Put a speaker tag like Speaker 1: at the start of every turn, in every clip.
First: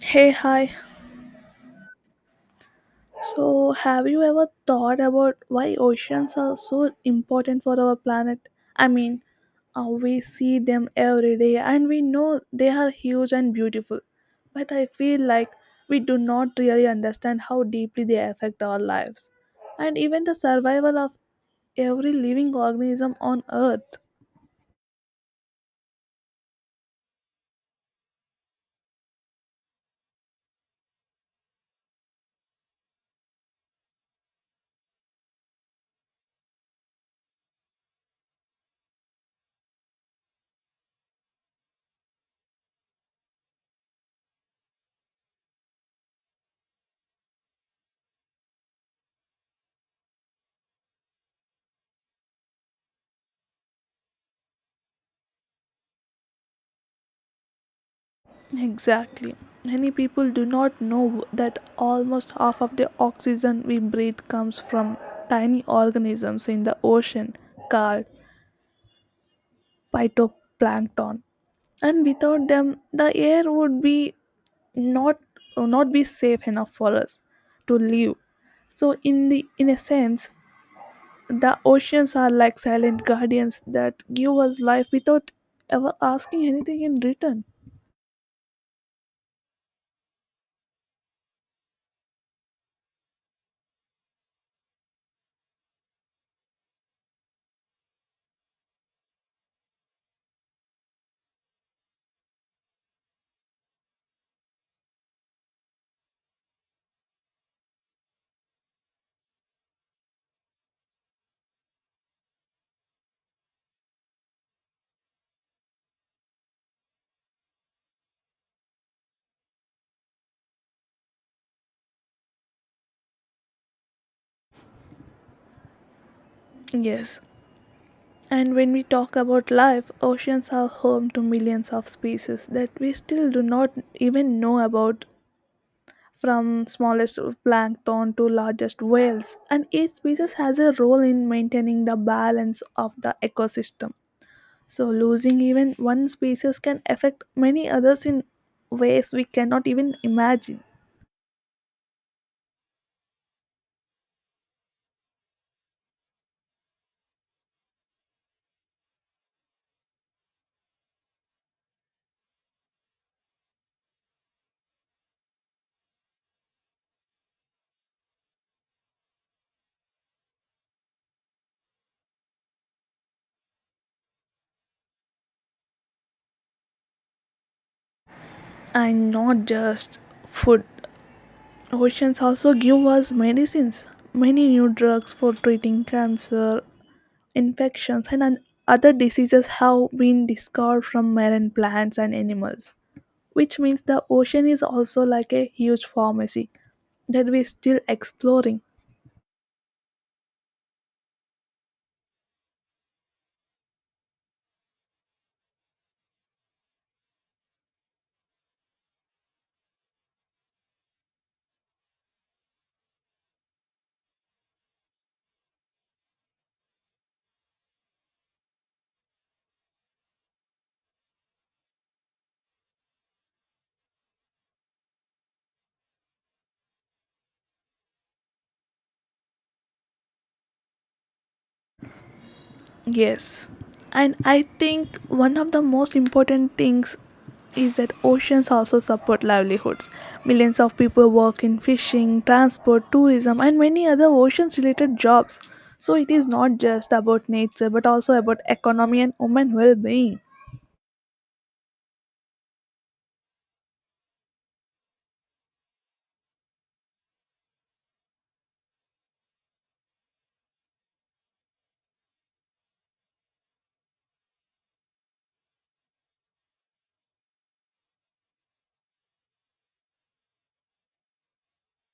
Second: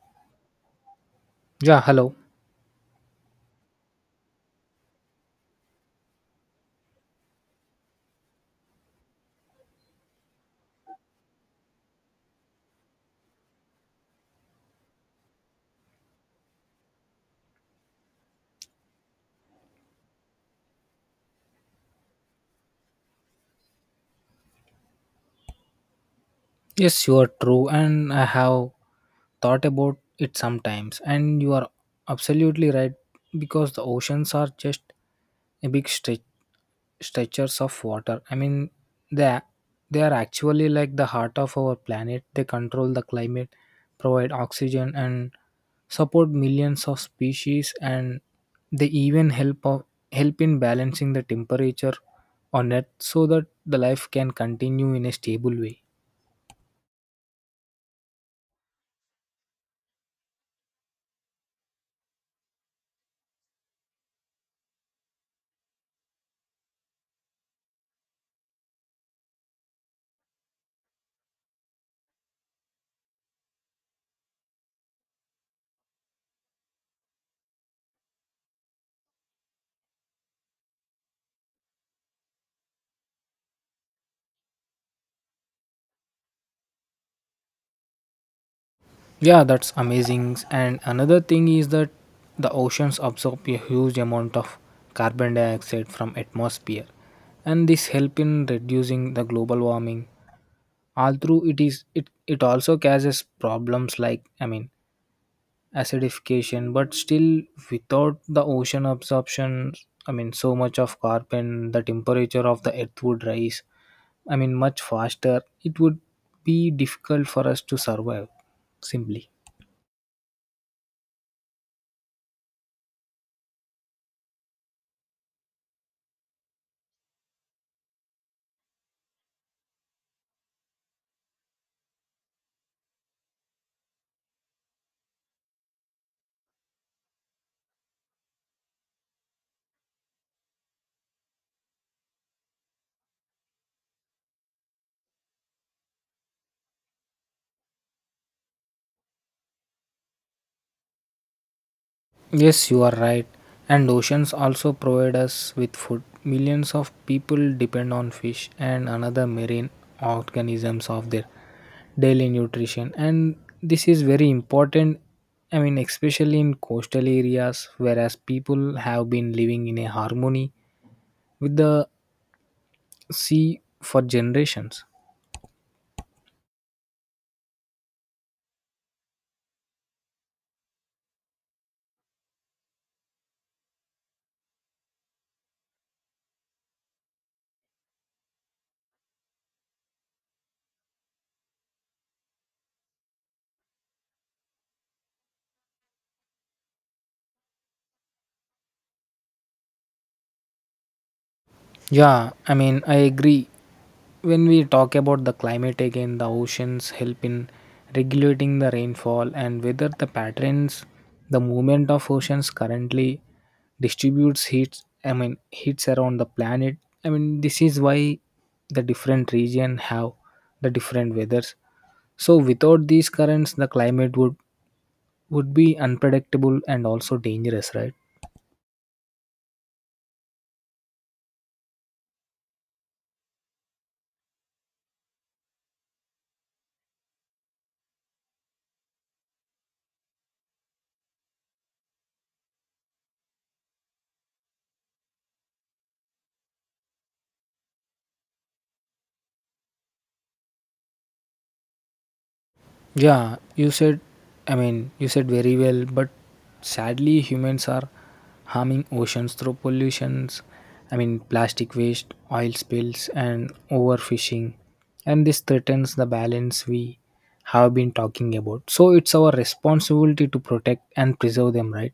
Speaker 1: Hey, hi.
Speaker 2: Yeah, hello.
Speaker 1: So, have you ever thought about why oceans are so important for our planet? I mean, we see them every day and we know they are huge and beautiful. But I feel like we do not really understand how deeply they affect our lives and even the survival of every living organism on Earth.
Speaker 2: Yes, you are true, and I have thought about it sometimes, and you are absolutely right because the oceans are just a big stretchers of water. I mean, they they are actually like the heart of our planet. They control the climate, provide oxygen, and support millions of species, and they even help in balancing the temperature on Earth so that the life can continue in a stable way.
Speaker 1: Exactly. Many people do not know that almost half of the oxygen we breathe comes from tiny organisms in the ocean called phytoplankton. And without them, the air would be not not be safe enough for us to live. So in a sense, the oceans are like silent guardians that give us life without ever asking anything in return.
Speaker 2: Yeah, that's amazing. And another thing is that the oceans absorb a huge amount of carbon dioxide from atmosphere and this help in reducing the global warming. Although it also causes problems like I mean acidification, but still without the ocean absorption I mean so much of carbon the temperature of the earth would rise. I mean much faster. It would be difficult for us to survive simply.
Speaker 1: Yes. And when we talk about life, oceans are home to millions of species that we still do not even know about, from smallest plankton to largest whales. And each species has a role in maintaining the balance of the ecosystem. So, losing even one species can affect many others in ways we cannot even imagine.
Speaker 2: Yes, you are right. And oceans also provide us with food. Millions of people depend on fish and another marine organisms of their daily nutrition. And this is very important. I mean, especially in coastal areas, whereas people have been living in a harmony with the sea for generations.
Speaker 1: And not just food, oceans also give us medicines, many new drugs for treating cancer infections, and other diseases have been discovered from marine plants and animals, which means the ocean is also like a huge pharmacy that we're still exploring.
Speaker 2: Yeah, I mean, I agree. When we talk about the climate again, the oceans help in regulating the rainfall and weather the patterns, the movement of oceans currently distributes heat, I mean, heats around the planet. I mean, this is why the different region have the different weathers. So without these currents, the climate would be unpredictable and also dangerous, right?
Speaker 1: Yes. And I think one of the most important things is that oceans also support livelihoods. Millions of people work in fishing, transport, tourism, and many other oceans related jobs. So it is not just about nature but also about economy and women well being.
Speaker 2: Yeah, you said, I mean, you said very well, but sadly, humans are harming oceans through pollutions. I mean, plastic waste, oil spills, and overfishing. And this threatens the balance we have been talking about. So, it's our responsibility to protect and preserve them, right?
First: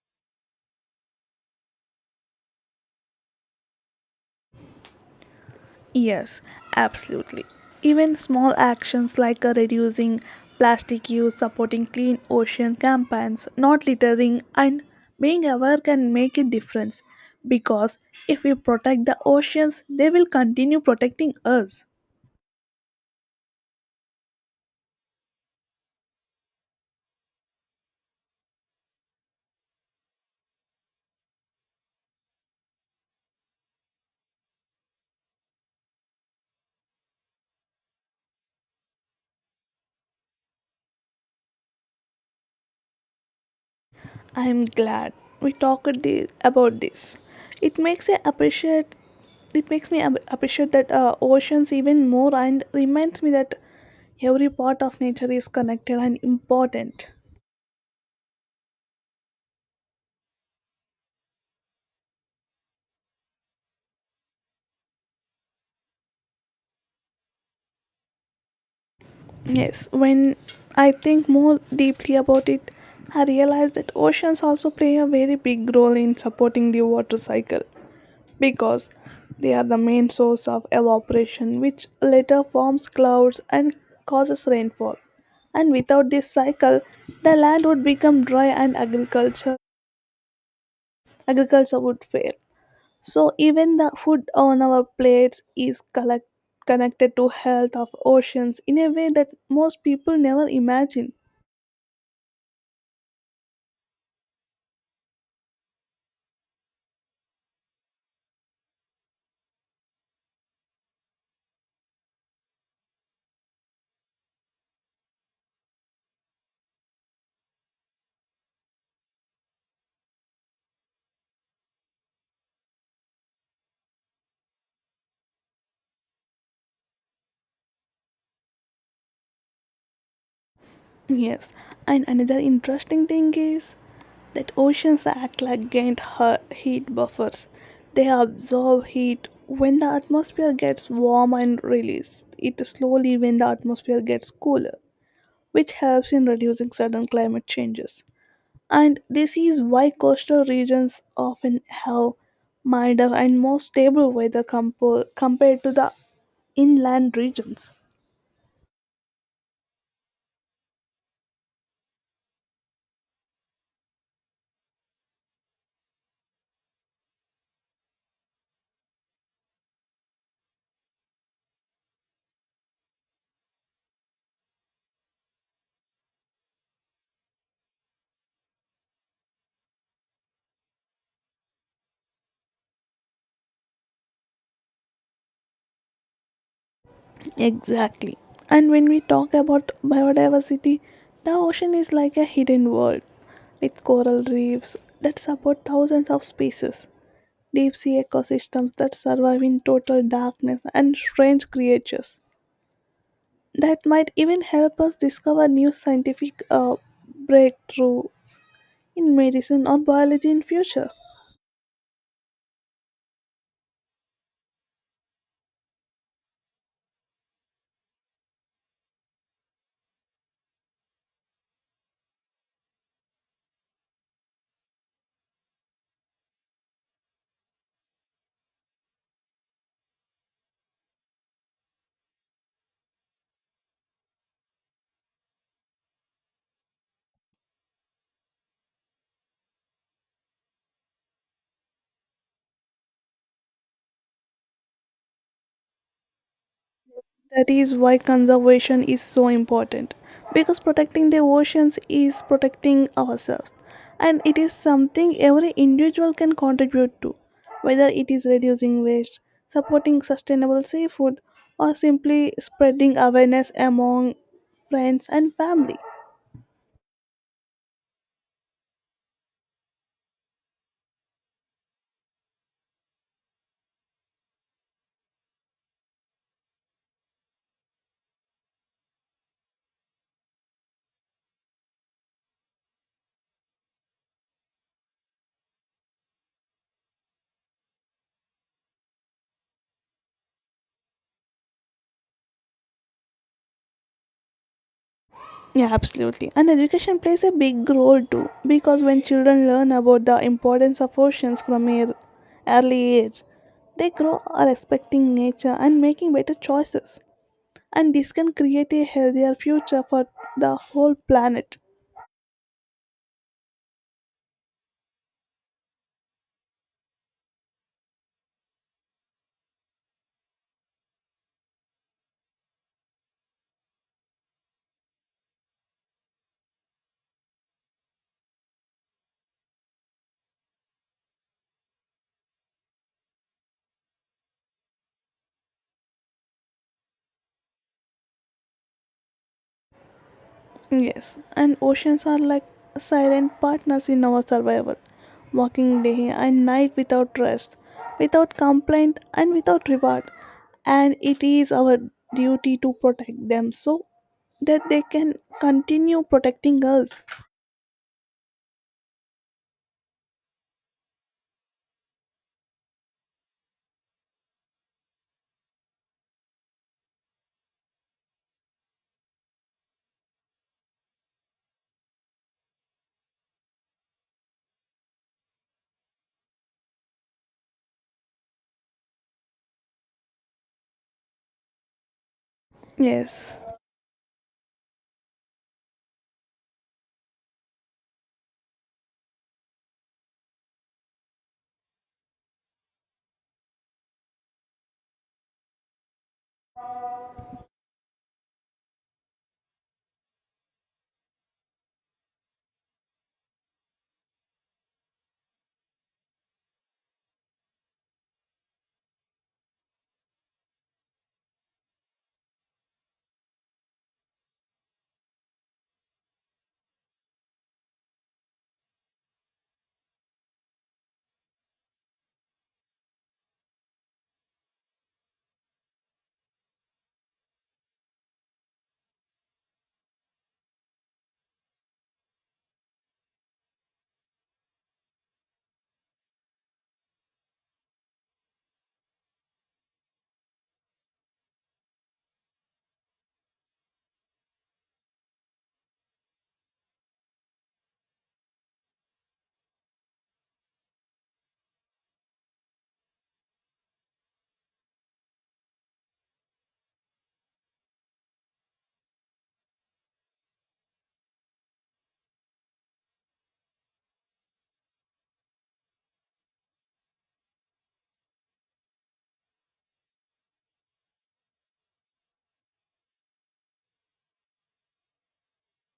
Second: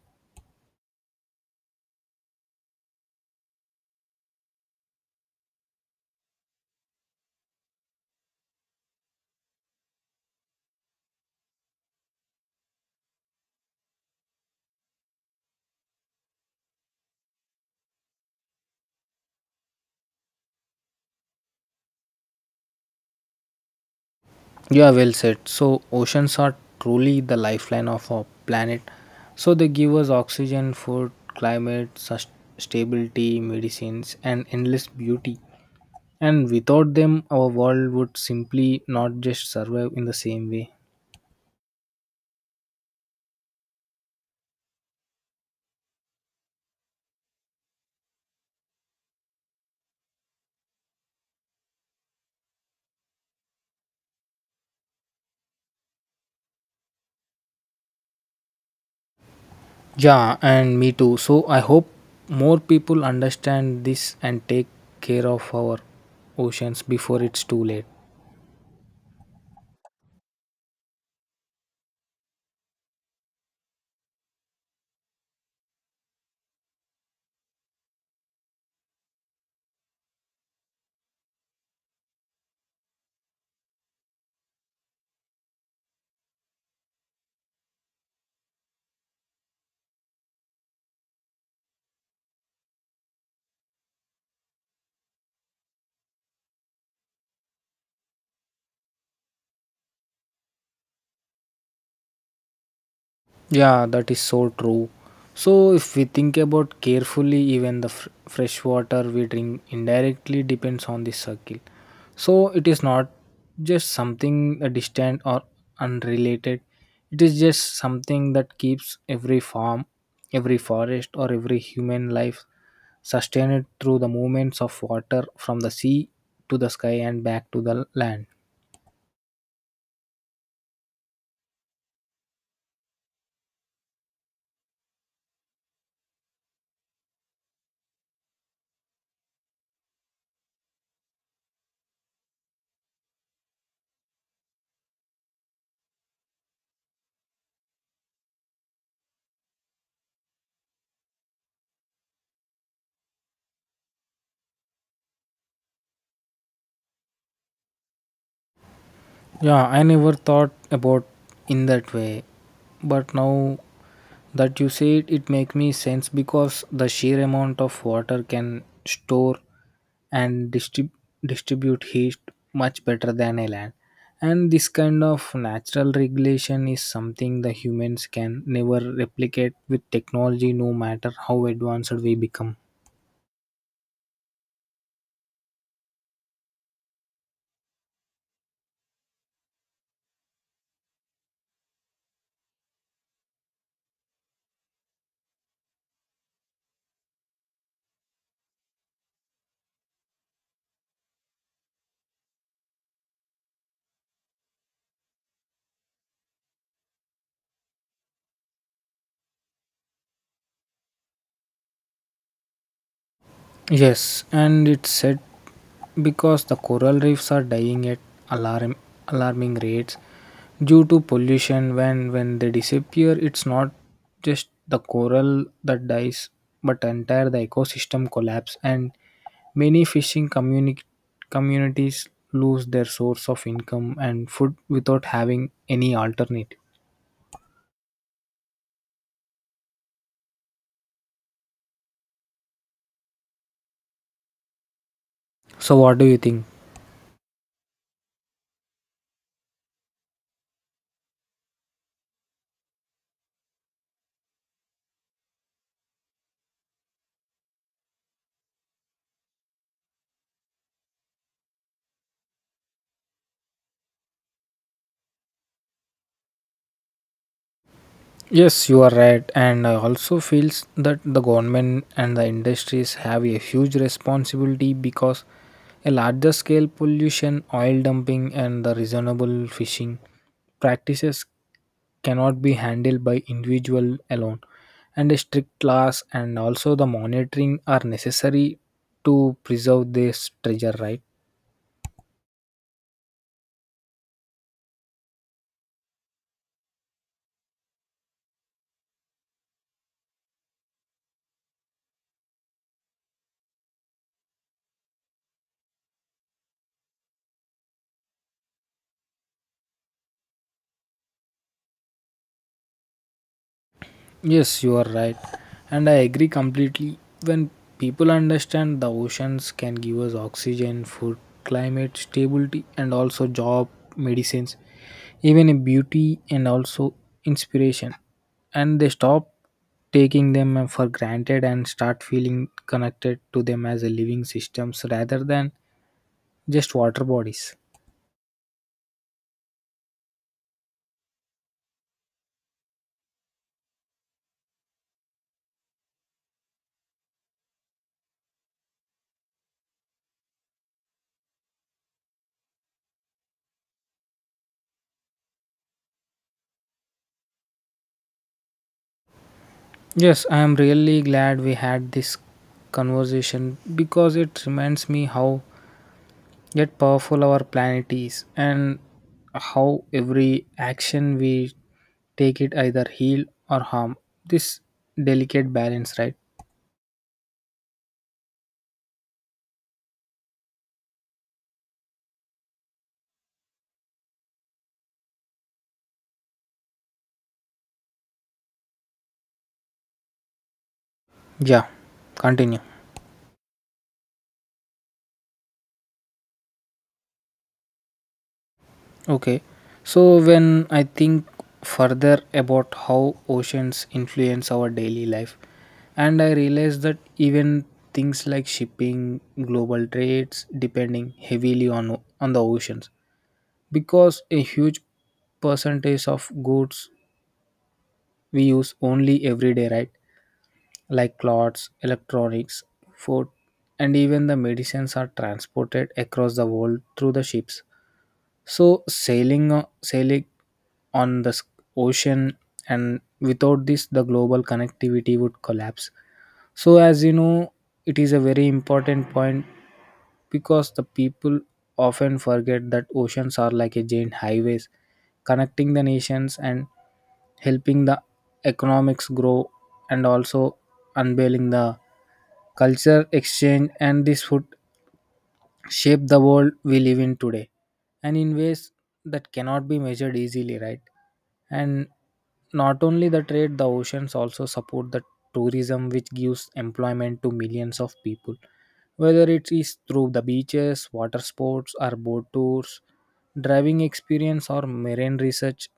Speaker 1: Yes, absolutely. Even small actions like reducing plastic use, supporting clean ocean campaigns, not littering, and being aware can make a difference because if we protect the oceans, they will continue protecting us.
Speaker 2: Yeah, well said. So, oceans are truly the lifeline of our planet. So, they give us oxygen, food, climate, stability, medicines, and endless beauty. And without them, our world would simply not just survive in the same way.
Speaker 1: I am glad we about this. It makes I appreciate it makes me appreciate that oceans even more and reminds me that every part of nature is connected and important.
Speaker 2: Yeah, and me too. So, I hope more people understand this and take care of our oceans before it's too late.
Speaker 1: Yes, when I think more deeply about it, I realize that oceans also play a very big role in supporting the water cycle because they are the main source of evaporation, which later forms clouds and causes rainfall. And without this cycle, the land would become dry and agriculture would fail. So even the food on our plates is connected to health of oceans in a way that most people never imagine.
Speaker 2: Yeah, that is so true. So, if we think about carefully, even the fresh water we drink indirectly depends on this circle. So, it is not just something distant or unrelated. It is just something that keeps every farm, every forest, or every human life sustained through the movements of water from the sea to the sky and back to the land.
Speaker 1: Yes, and another interesting thing is that oceans act like giant heat buffers. They absorb heat when the atmosphere gets warm and release it slowly when the atmosphere gets cooler, which helps in reducing sudden climate changes. And this is why coastal regions often have milder and more stable weather compared to the inland regions.
Speaker 2: Yeah, I never thought about in that way, but now that you said it make me sense because the sheer amount of water can store and distribute heat much better than a land, and this kind of natural regulation is something the humans can never replicate with technology no matter how advanced we become.
Speaker 1: Exactly. And when we talk about biodiversity, the ocean is like a hidden world with coral reefs that support thousands of species, deep sea ecosystems that survive in total darkness, and strange creatures that might even help us discover new scientific breakthroughs in medicine or biology in future.
Speaker 2: Yes, and it's said because the coral reefs are dying at alarm alarming rates due to pollution. When they disappear, it's not just the coral that dies but entire the ecosystem collapse, and many communities lose their source of income and food without having any alternative. So what do you think?
Speaker 1: That is why conservation is so important because protecting the oceans is protecting ourselves and it is something every individual can contribute to, whether it is reducing waste, supporting sustainable seafood, or simply spreading awareness among friends and family.
Speaker 2: Yes, you are right, and I also feels that the government and the industries have a huge responsibility because a larger scale pollution, oil dumping, and the reasonable fishing practices cannot be handled by individual alone, and a strict laws and also the monitoring are necessary to preserve this treasure right.
Speaker 1: Yeah, absolutely. And education plays a big role too, because when children learn about the importance of oceans from an early age, they grow up respecting nature and making better choices. And this can create a healthier future for the whole planet.
Speaker 2: Yes, you are right. And I agree completely. When people understand the oceans can give us oxygen, food, climate, stability, and also job, medicines, even a beauty and also inspiration. And they stop taking them for granted and start feeling connected to them as a living systems rather than just water bodies.
Speaker 1: Yes, and oceans are like silent partners in our survival, walking day and night without rest, without complaint, and without reward. And it is our duty to protect them so that they can continue protecting us.
Speaker 2: Yes, I am really glad we had this conversation because it reminds me how yet powerful our planet is and how every action we take it either heal or harm this delicate balance, right?
Speaker 1: Yes,
Speaker 2: Yeah, continue, okay. So when I think further about how oceans influence our daily life, and I realize that even things like shipping global trades depending heavily on the oceans because a huge percentage of goods we use only everyday, right? Like clothes, electronics, food, and even the medicines are transported across the world through the ships. So sailing on the ocean, and without this the global connectivity would collapse. So as you know, it is a very important point because the people often forget that oceans are like a giant highways connecting the nations and helping the economics grow and also unveiling the culture exchange, and this would shape the world we live in today and in ways that cannot be measured easily, right? And not only the trade, the oceans also support the tourism, which gives employment to millions of people. Whether it is through the beaches, water sports, or boat tours, driving experience, or marine research,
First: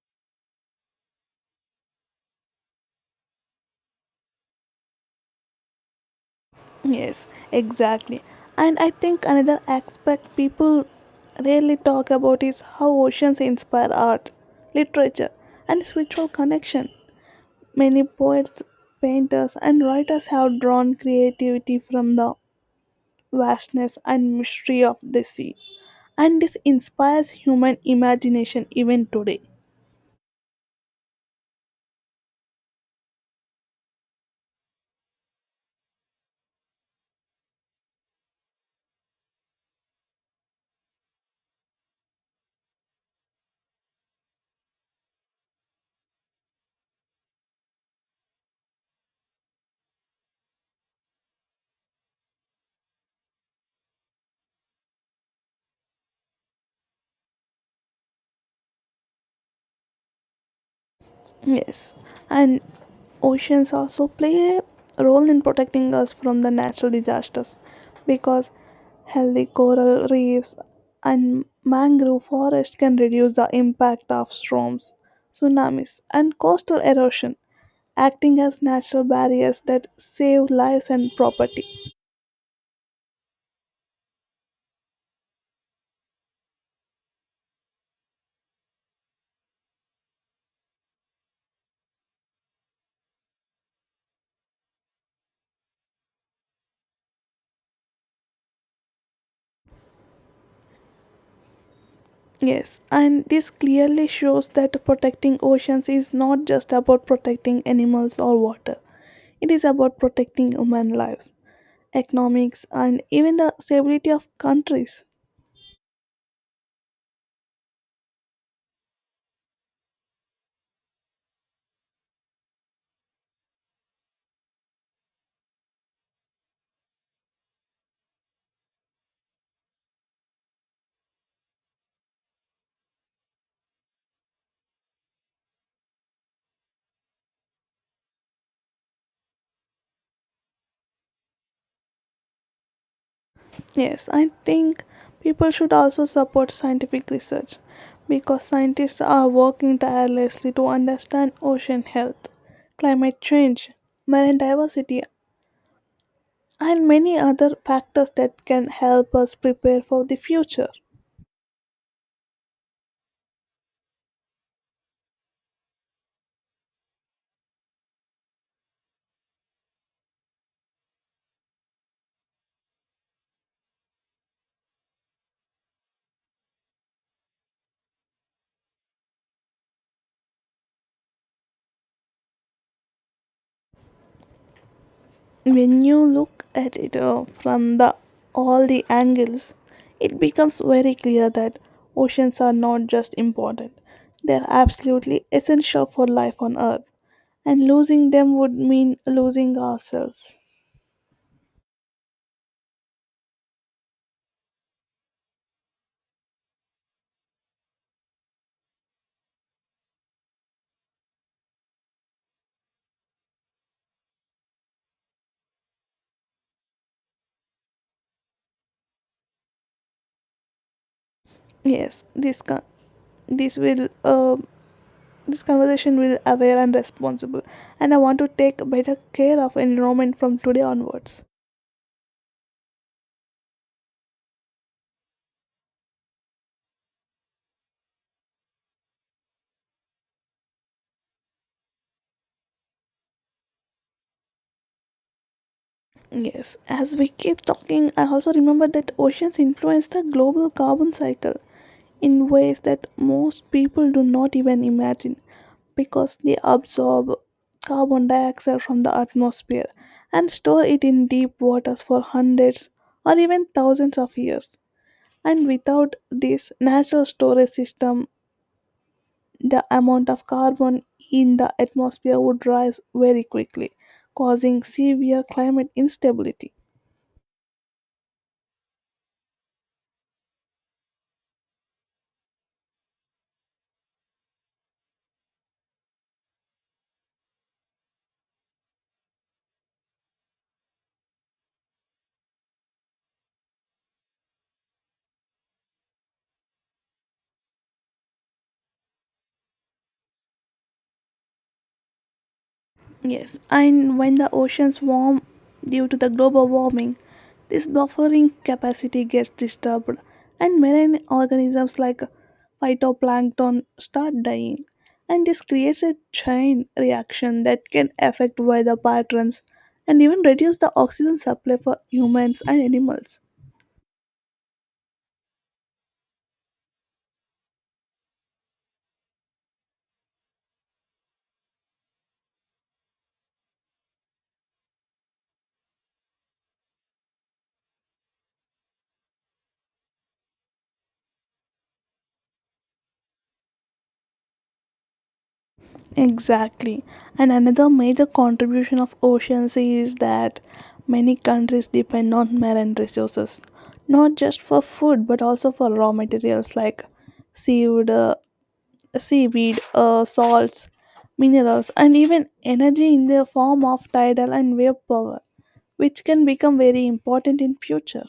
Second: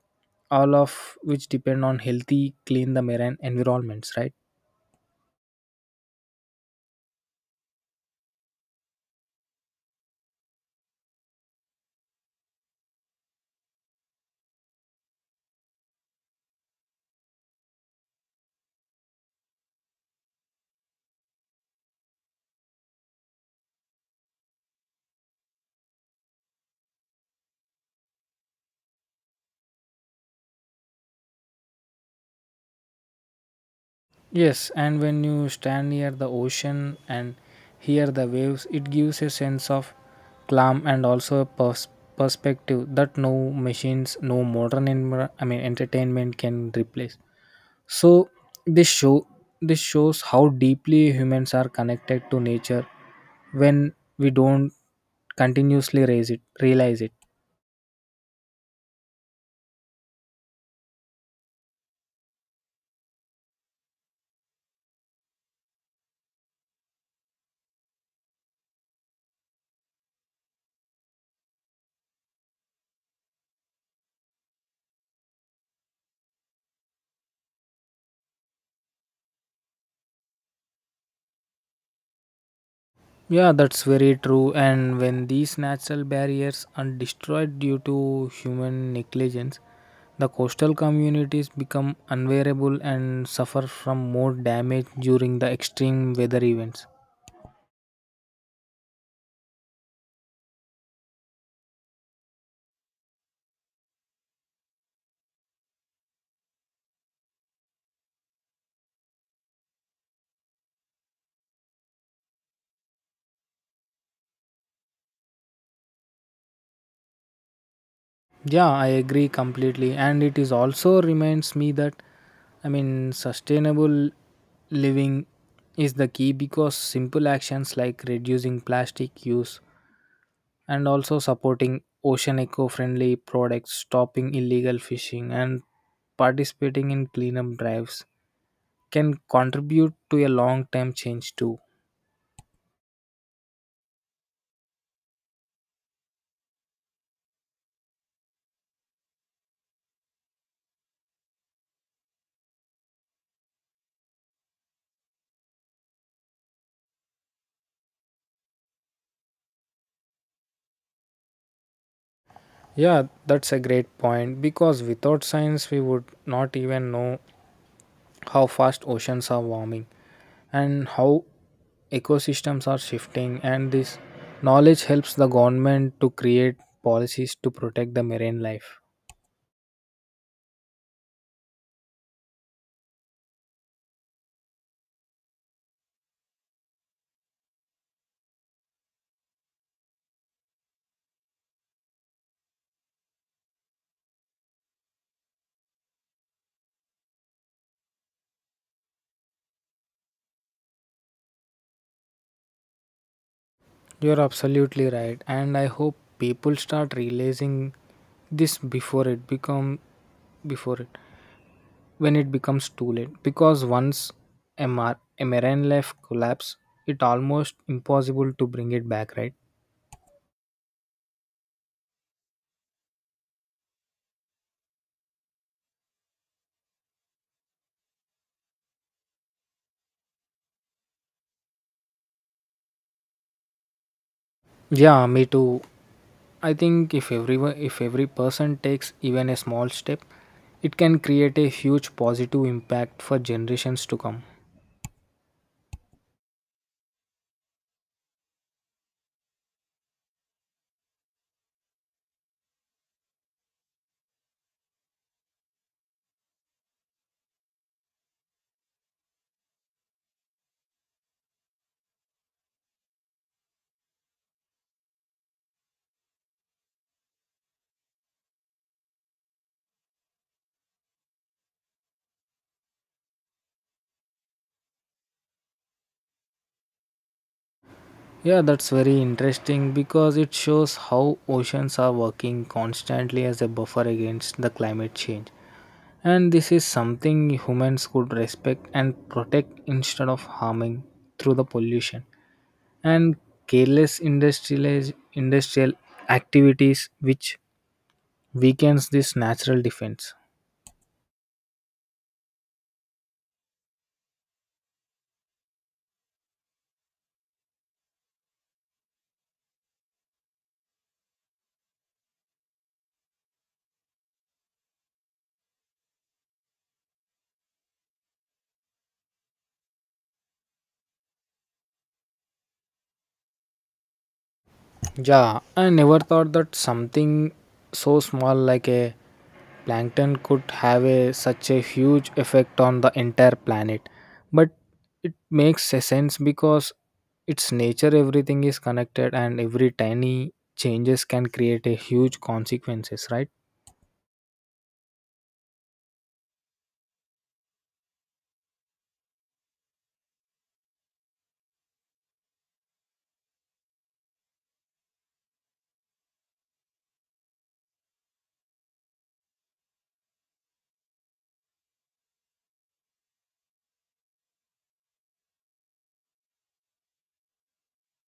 Speaker 2: all of which depend on healthy, clean the marine environments, right?
Speaker 1: yes, exactly. And I think another aspect people rarely talk about is how oceans inspire art, literature, and spiritual connection. Many poets, painters, and writers have drawn creativity from the vastness and mystery of the sea. And this inspires human imagination even today.
Speaker 2: Yes, and when you stand near the ocean and hear the waves, it gives a sense of calm and also a perspective that no machines, no I mean entertainment can replace. So this show this shows how deeply humans are connected to nature when we don't realize it.
Speaker 1: Yes, and oceans also play a role in protecting us from the natural disasters because healthy coral reefs and mangrove forests can reduce the impact of storms, tsunamis, and coastal erosion, acting as natural barriers that save lives and property.
Speaker 2: Yeah, that's very true. And when these natural barriers are destroyed due to human negligence, the coastal communities become unbearable and suffer from more damage during the extreme weather events.
Speaker 1: Yes, and this clearly shows that protecting oceans is not just about protecting animals or water, it is about protecting human lives, economics, and even the stability of countries.
Speaker 2: Yeah, I agree completely. And it is also reminds me that I mean sustainable living is the key because simple actions like reducing plastic use and also supporting ocean eco-friendly products, stopping illegal fishing, and participating in cleanup drives can contribute to a long-term change too.
Speaker 1: Yes, I think people should also support scientific research because scientists are working tirelessly to understand ocean health, climate change, marine diversity, and many other factors that can help us prepare for the future.
Speaker 2: Yeah, that's a great point because without science we would not even know how fast oceans are warming and how ecosystems are shifting, and this knowledge helps the government to create policies to protect the marine life.
Speaker 1: When you look at it from the all the angles, it becomes very clear that oceans are not just important; they are absolutely essential for life on Earth. And losing them would mean losing ourselves.
Speaker 2: You're absolutely right, and I hope people start realizing this before it become before it when it becomes too late. Because once a, a marine life collapse, it almost impossible to bring it back. Right?
Speaker 1: Yes, this will this conversation will aware and responsible, and I want to take better care of environment from today onwards.
Speaker 2: Yeah, me too. I think if everyone, if every person takes even a small step, it can create a huge positive impact for generations to come.
Speaker 1: Yes, as we keep talking, I also remember that oceans influence the global carbon cycle in ways that most people do not even imagine because they absorb carbon dioxide from the atmosphere and store it in deep waters for hundreds or even thousands of years. And without this natural storage system, the amount of carbon in the atmosphere would rise very quickly, causing severe climate instability.
Speaker 2: Yeah, that's very interesting because it shows how oceans are working constantly as a buffer against the climate change. And this is something humans could respect and protect instead of harming through the pollution and careless industrial activities which weakens this natural defense.
Speaker 1: Yes, and when the oceans warm due to the global warming, this buffering capacity gets disturbed, and marine organisms like phytoplankton start dying. And this creates a chain reaction that can affect weather patterns and even reduce the oxygen supply for humans and animals.
Speaker 2: Yeah, I never thought that something so small like a plankton could have a such a huge effect on the entire planet. But it makes a sense because its nature everything is connected and every tiny changes can create a huge consequences, right?
Speaker 1: Exactly. And another major contribution of oceans is that many countries depend on marine resources, not just for food but also for raw materials like seaweed, uh, seaweed salts, minerals, and even energy in the form of tidal and wave power, which can become very important in future.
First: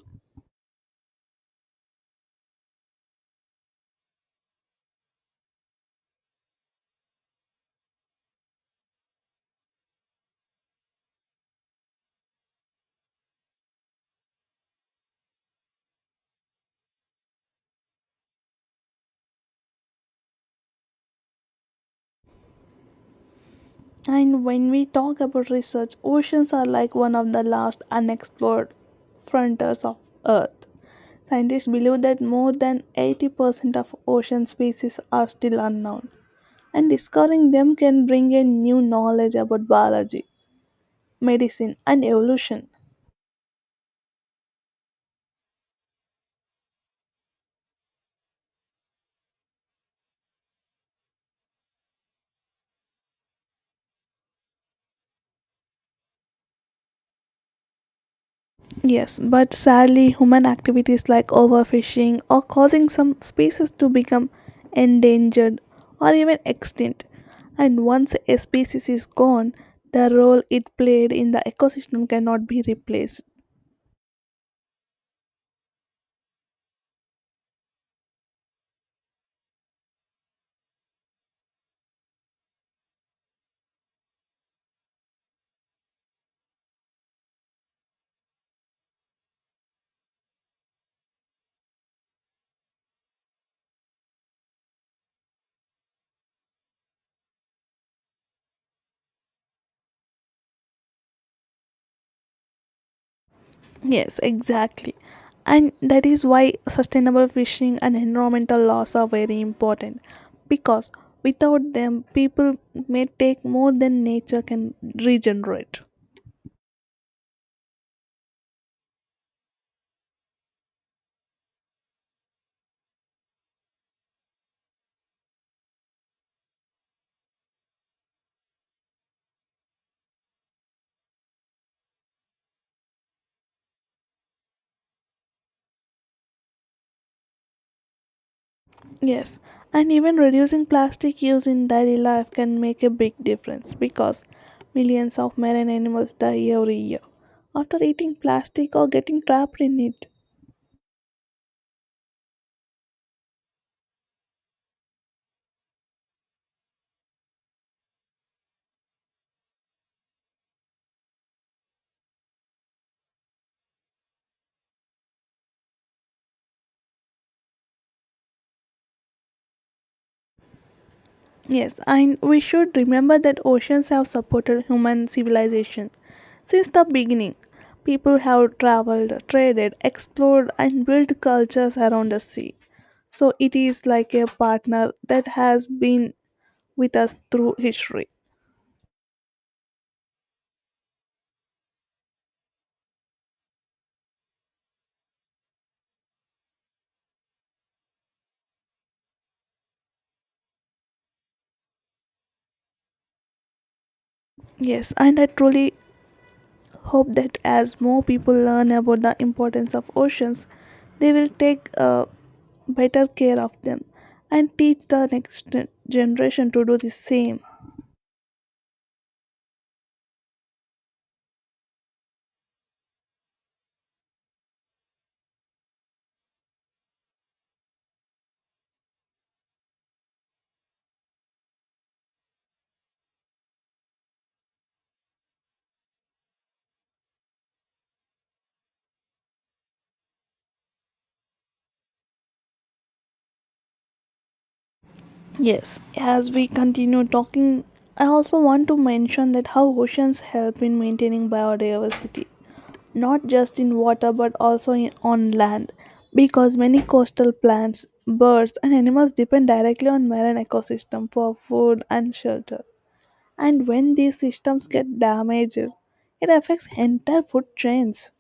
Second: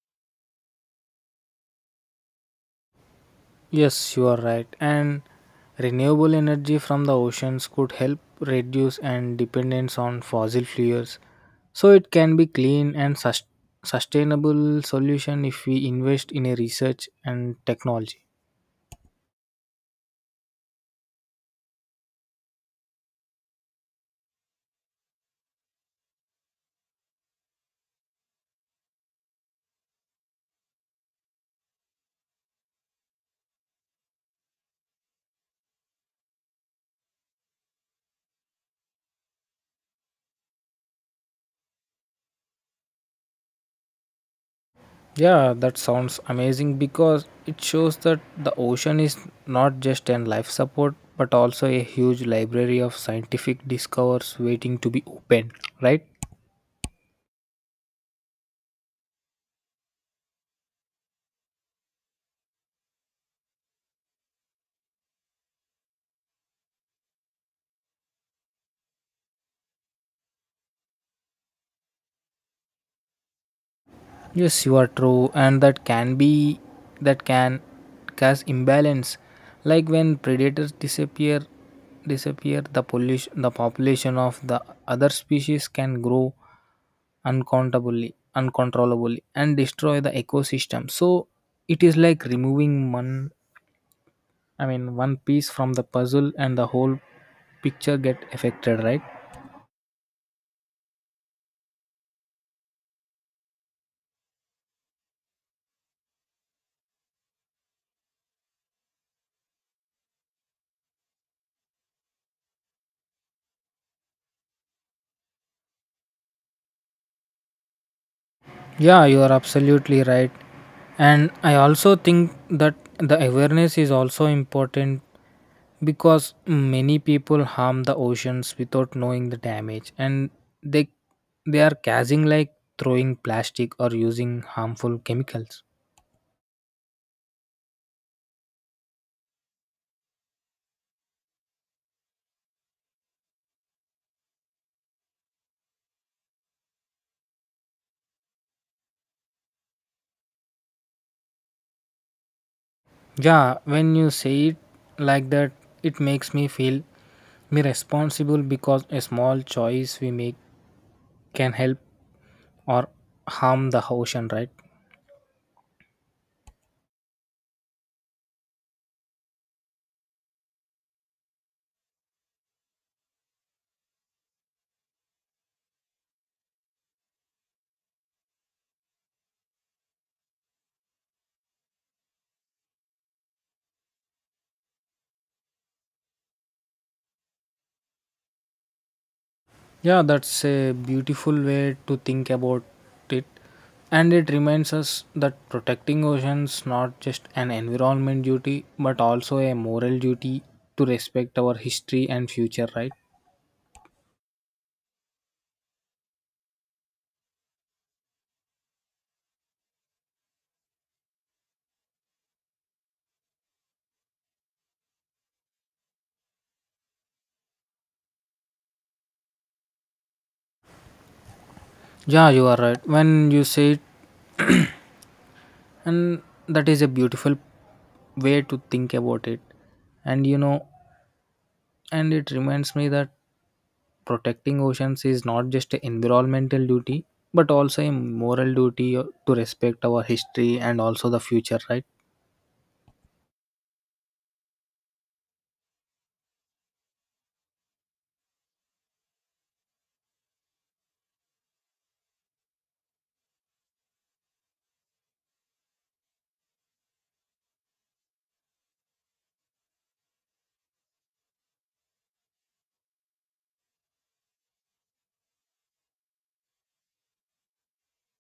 Speaker 2: Yes, you are right. And renewable energy from the oceans could help reduce and dependence on fossil fuels. So it can be clean and sustainable solution if we invest in a research and technology.
Speaker 1: And when we talk about research, oceans are like one of the last unexplored frontiers of Earth. Scientists believe that more than 80% of ocean species are still unknown, and discovering them can bring a new knowledge about biology, medicine, and evolution.
Speaker 2: Yeah, that sounds amazing because it shows that the ocean is not just an life support but also a huge library of scientific discoveries waiting to be opened, right?
Speaker 1: Yes, but sadly, human activities like overfishing are causing some species to become endangered or even extinct. And once a species is gone, the role it played in the ecosystem cannot be replaced.
Speaker 2: Yes, you are true, and that can cause imbalance. Like when predators disappear, the pollution, the population of the other species can grow uncontrollably, and destroy the ecosystem. So it is like removing one, I mean, one piece from the puzzle, and the whole picture get affected, right?
Speaker 1: Yes, exactly. And that is why sustainable fishing and environmental laws are very important because without them, people may take more than nature can regenerate.
Speaker 2: Yeah, you are absolutely right. And I also think that the awareness is also important because many people harm the oceans without knowing the damage and they they are causing like throwing plastic or using harmful chemicals.
Speaker 1: Yes, and even reducing plastic use in daily life can make a big difference because millions of marine animals die every year after eating plastic or getting trapped in it.
Speaker 2: Yeah, when you say it like that, it makes me feel me responsible because a small choice we make can help or harm the ocean, right?
Speaker 1: Yes, and we should remember that oceans have supported human civilization since the beginning. People have traveled, traded, explored, and built cultures around the sea. So it is like a partner that has been with us through history.
Speaker 2: Yeah, that's a beautiful way to think about it. And it reminds us that protecting oceans not just an environment duty but also a moral duty to respect our history and future, right?
Speaker 1: Yes, and I truly hope that as more people learn about the importance of oceans, they will take better care of them and teach the next generation to do the same.
Speaker 2: Yeah, you are right. When you say it, and that is a beautiful way to think about it. And you know, and it reminds me that protecting oceans is not just an environmental duty but also a moral duty to respect our history and also the future, right?
Speaker 1: Yes, as we continue talking, I also want to mention that how oceans help in maintaining biodiversity, not just in water but also on land, because many coastal plants, birds, and animals depend directly on marine ecosystem for food and shelter, and when these systems get damaged, it affects entire food chains.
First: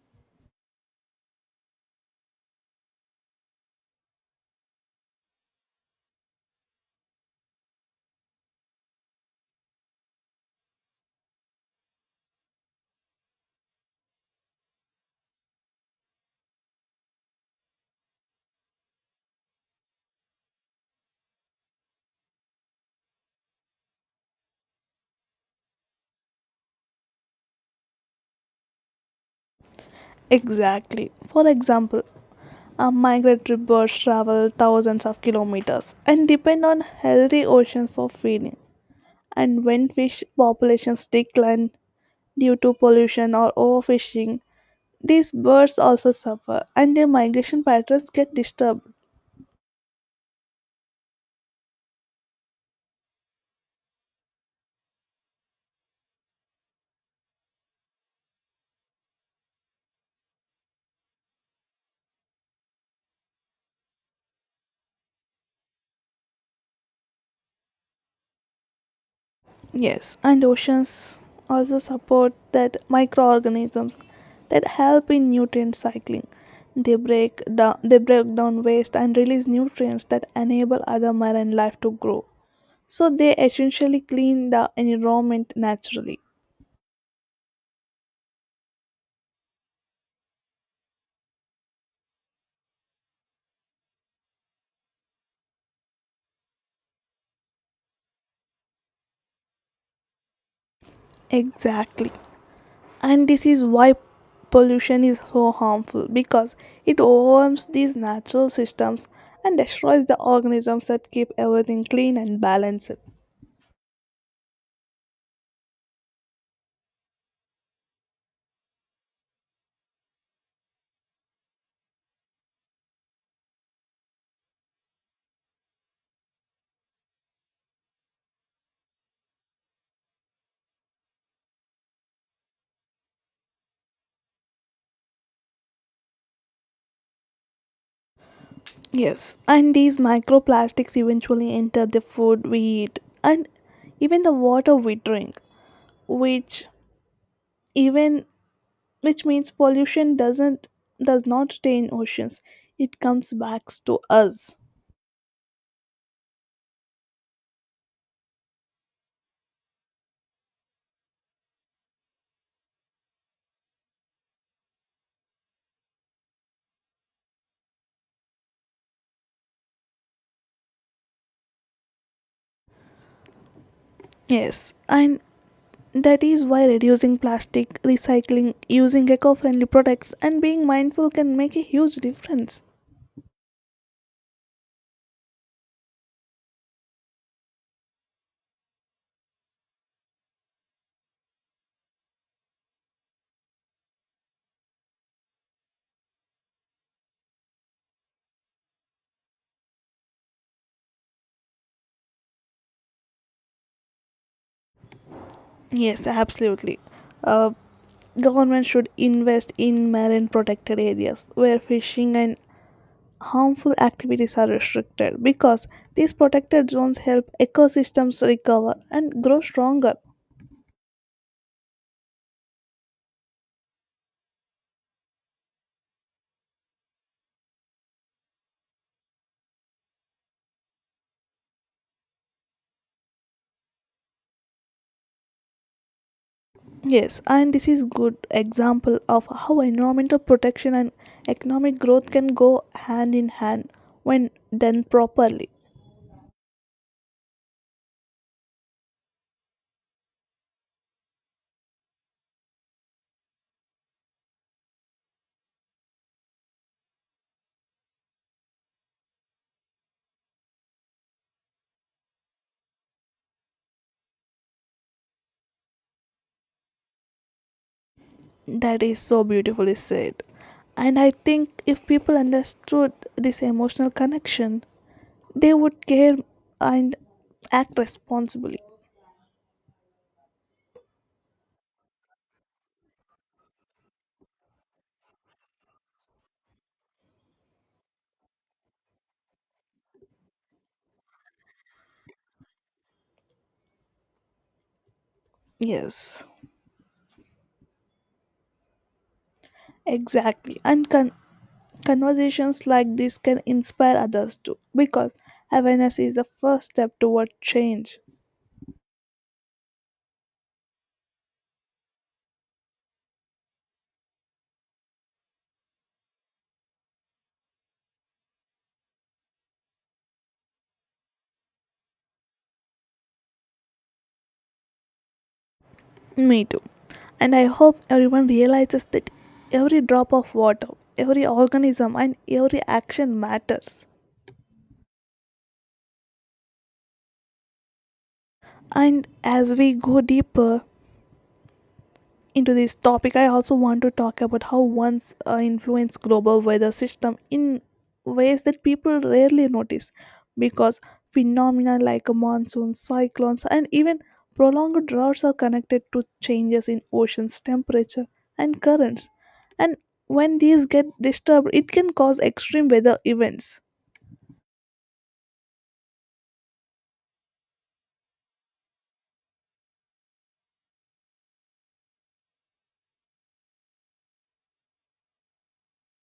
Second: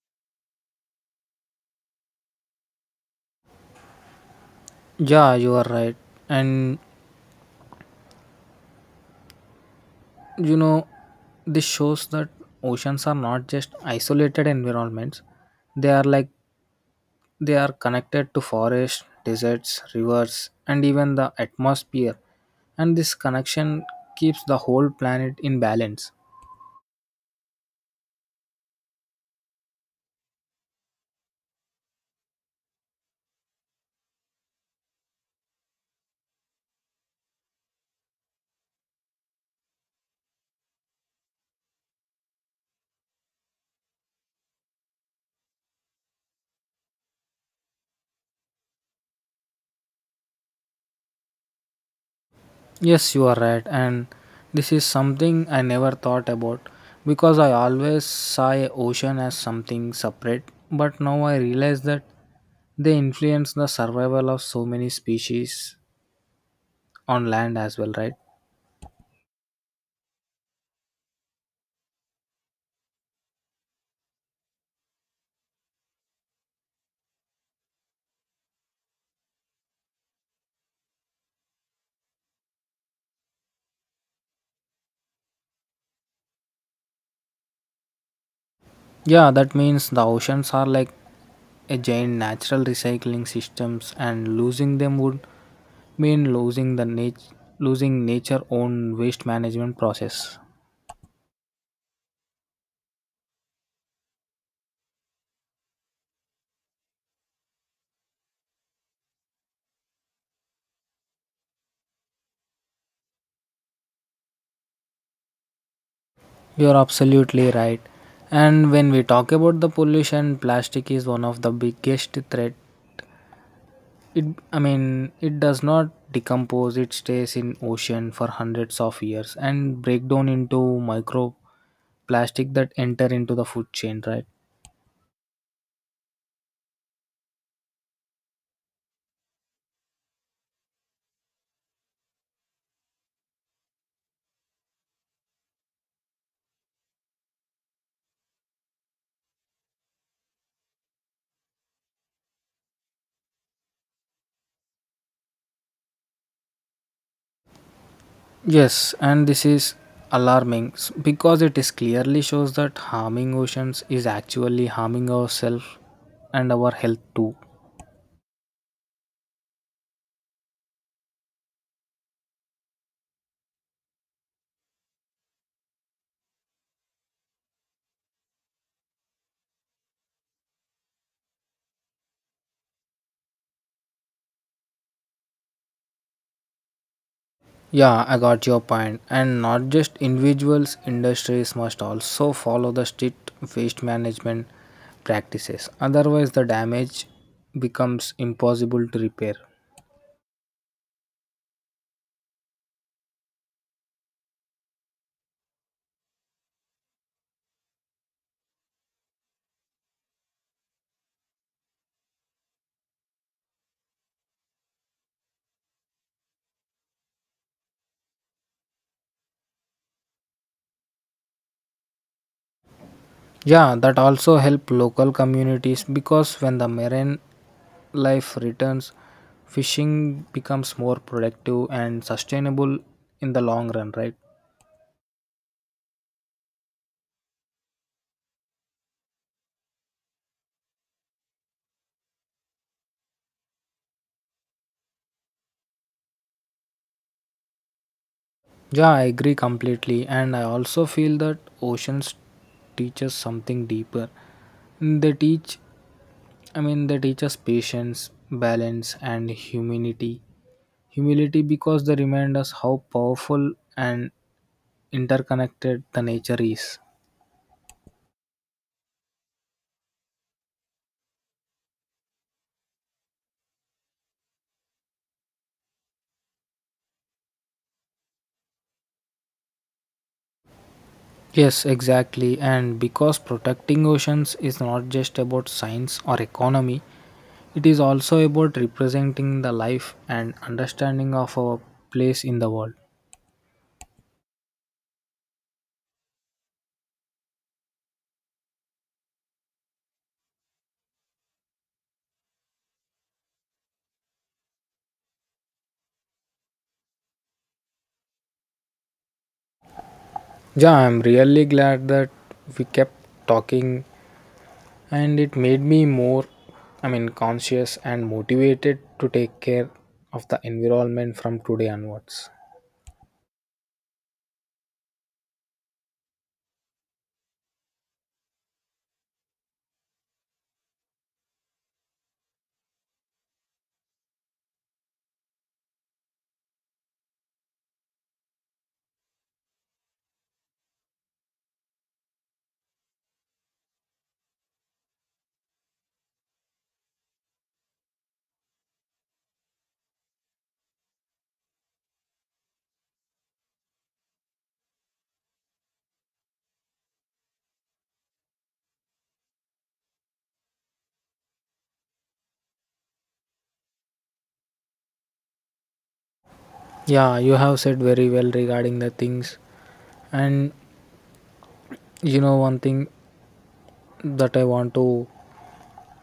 Speaker 2: Yeah, you are right. And you know, this shows that oceans are not just isolated environments. They are like they are connected to forests, deserts, rivers, and even the atmosphere. And this connection keeps the whole planet in balance.
Speaker 1: Exactly. For example, a migratory birds travel thousands of kilometers and depend on healthy oceans for feeding. And when fish populations decline due to pollution or overfishing, these birds also suffer and their migration patterns get disturbed.
Speaker 2: Yes, you are right, and this is something I never thought about because I always saw a ocean as something separate, but now I realize that they influence the survival of so many species on land as well, right?
Speaker 1: Yes, and oceans also support that microorganisms that help in nutrient cycling. They break down waste and release nutrients that enable other marine life to grow. So they essentially clean the environment naturally.
Speaker 2: Yeah, that means the oceans are like a giant natural recycling systems and losing them would mean losing nature own waste management process.
Speaker 1: Exactly. And this is why pollution is so harmful because it harms these natural systems and destroys the organisms that keep everything clean and balanced.
Speaker 2: You're absolutely right. And when we talk about the pollution, plastic is one of the biggest threat. It, I mean, it does not decompose. It stays in ocean for hundreds of years and break down into microplastic that enter into the food chain, right?
Speaker 1: Yes, and these microplastics eventually enter the food we eat and even the water we drink, which even which means pollution does not stay in oceans. It comes back to us.
Speaker 2: Yes, and this is because it is clearly shows that harming oceans is actually harming ourselves and our health too.
Speaker 1: Yes, and that is why reducing plastic, recycling, using eco-friendly products and being mindful can make a huge difference.
Speaker 2: Yeah, I got your point. And not just individuals, industries must also follow the strict waste management practices. Otherwise, the damage becomes impossible to repair.
Speaker 1: Yes, absolutely. Uh, Government should invest in marine protected areas where fishing and harmful activities are restricted because these protected zones help ecosystems recover and grow stronger.
Speaker 2: Yeah, that also help local communities because when the marine life returns, fishing becomes more productive and sustainable in the long run, right?
Speaker 1: Yes, and this is good example of how environmental protection and economic growth can go hand in hand when done properly.
Speaker 2: Yeah, I agree completely. And I also feel that oceans teach us something deeper. They teach, I mean, they teach us patience, balance, and humanity. Humility because they remind us how powerful and interconnected the nature is.
Speaker 1: That is so beautifully said. And I think if people understood this emotional connection, they would care and act responsibly.
Speaker 2: Yes, exactly. And because protecting oceans is not just about science or economy, it is also about representing the life and understanding of our place in the world.
Speaker 1: Yes, exactly. And conversations like this can inspire others too, because awareness is the first step toward change.
Speaker 2: Yeah, I'm really glad that we kept talking, and it made me more I mean conscious and motivated to take care of the environment from today onwards.
Speaker 1: Me too. And I hope everyone realizes that every drop of water, every organism, and every action matters. And as we go deeper into this topic, I also want to talk about how one's influence global weather system in ways that people rarely notice, because phenomena like monsoons, cyclones, and even prolonged droughts are connected to changes in oceans' temperature and currents, and when these get disturbed, it can cause extreme weather events.
Speaker 2: Yeah, you have said very well regarding the things, and you know one thing that I want to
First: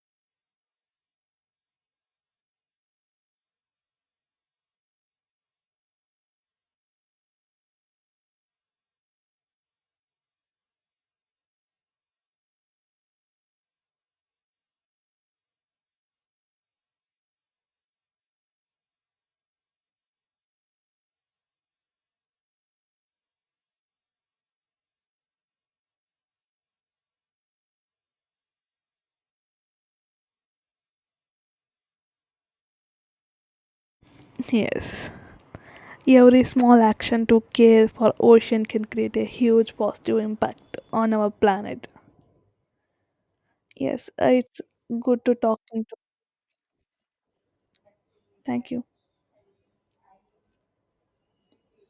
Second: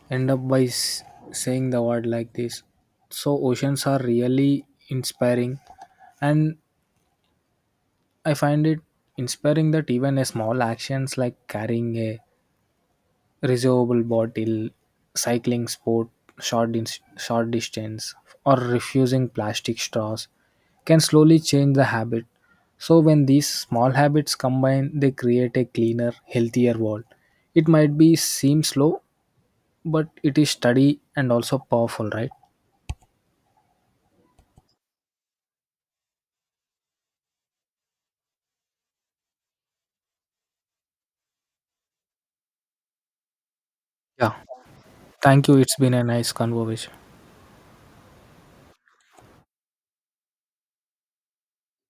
Speaker 2: end up by saying the word like this. So oceans are really inspiring, and I find it inspiring that even a small actions like carrying a reusable bottle, cycling sport, short distance, or refusing plastic straws can slowly change the habit. So, when these small habits combine, they create a cleaner, healthier world. It might be seem slow, but it is steady and also powerful, right?
Speaker 1: Yes. Every small action to care for ocean can create a huge positive impact on our planet. Yes,
Speaker 2: Yeah.
Speaker 1: it's good to
Speaker 2: Thank you. It's
Speaker 1: talking
Speaker 2: been
Speaker 1: to.
Speaker 2: a nice conversation.
Speaker 1: Thank you.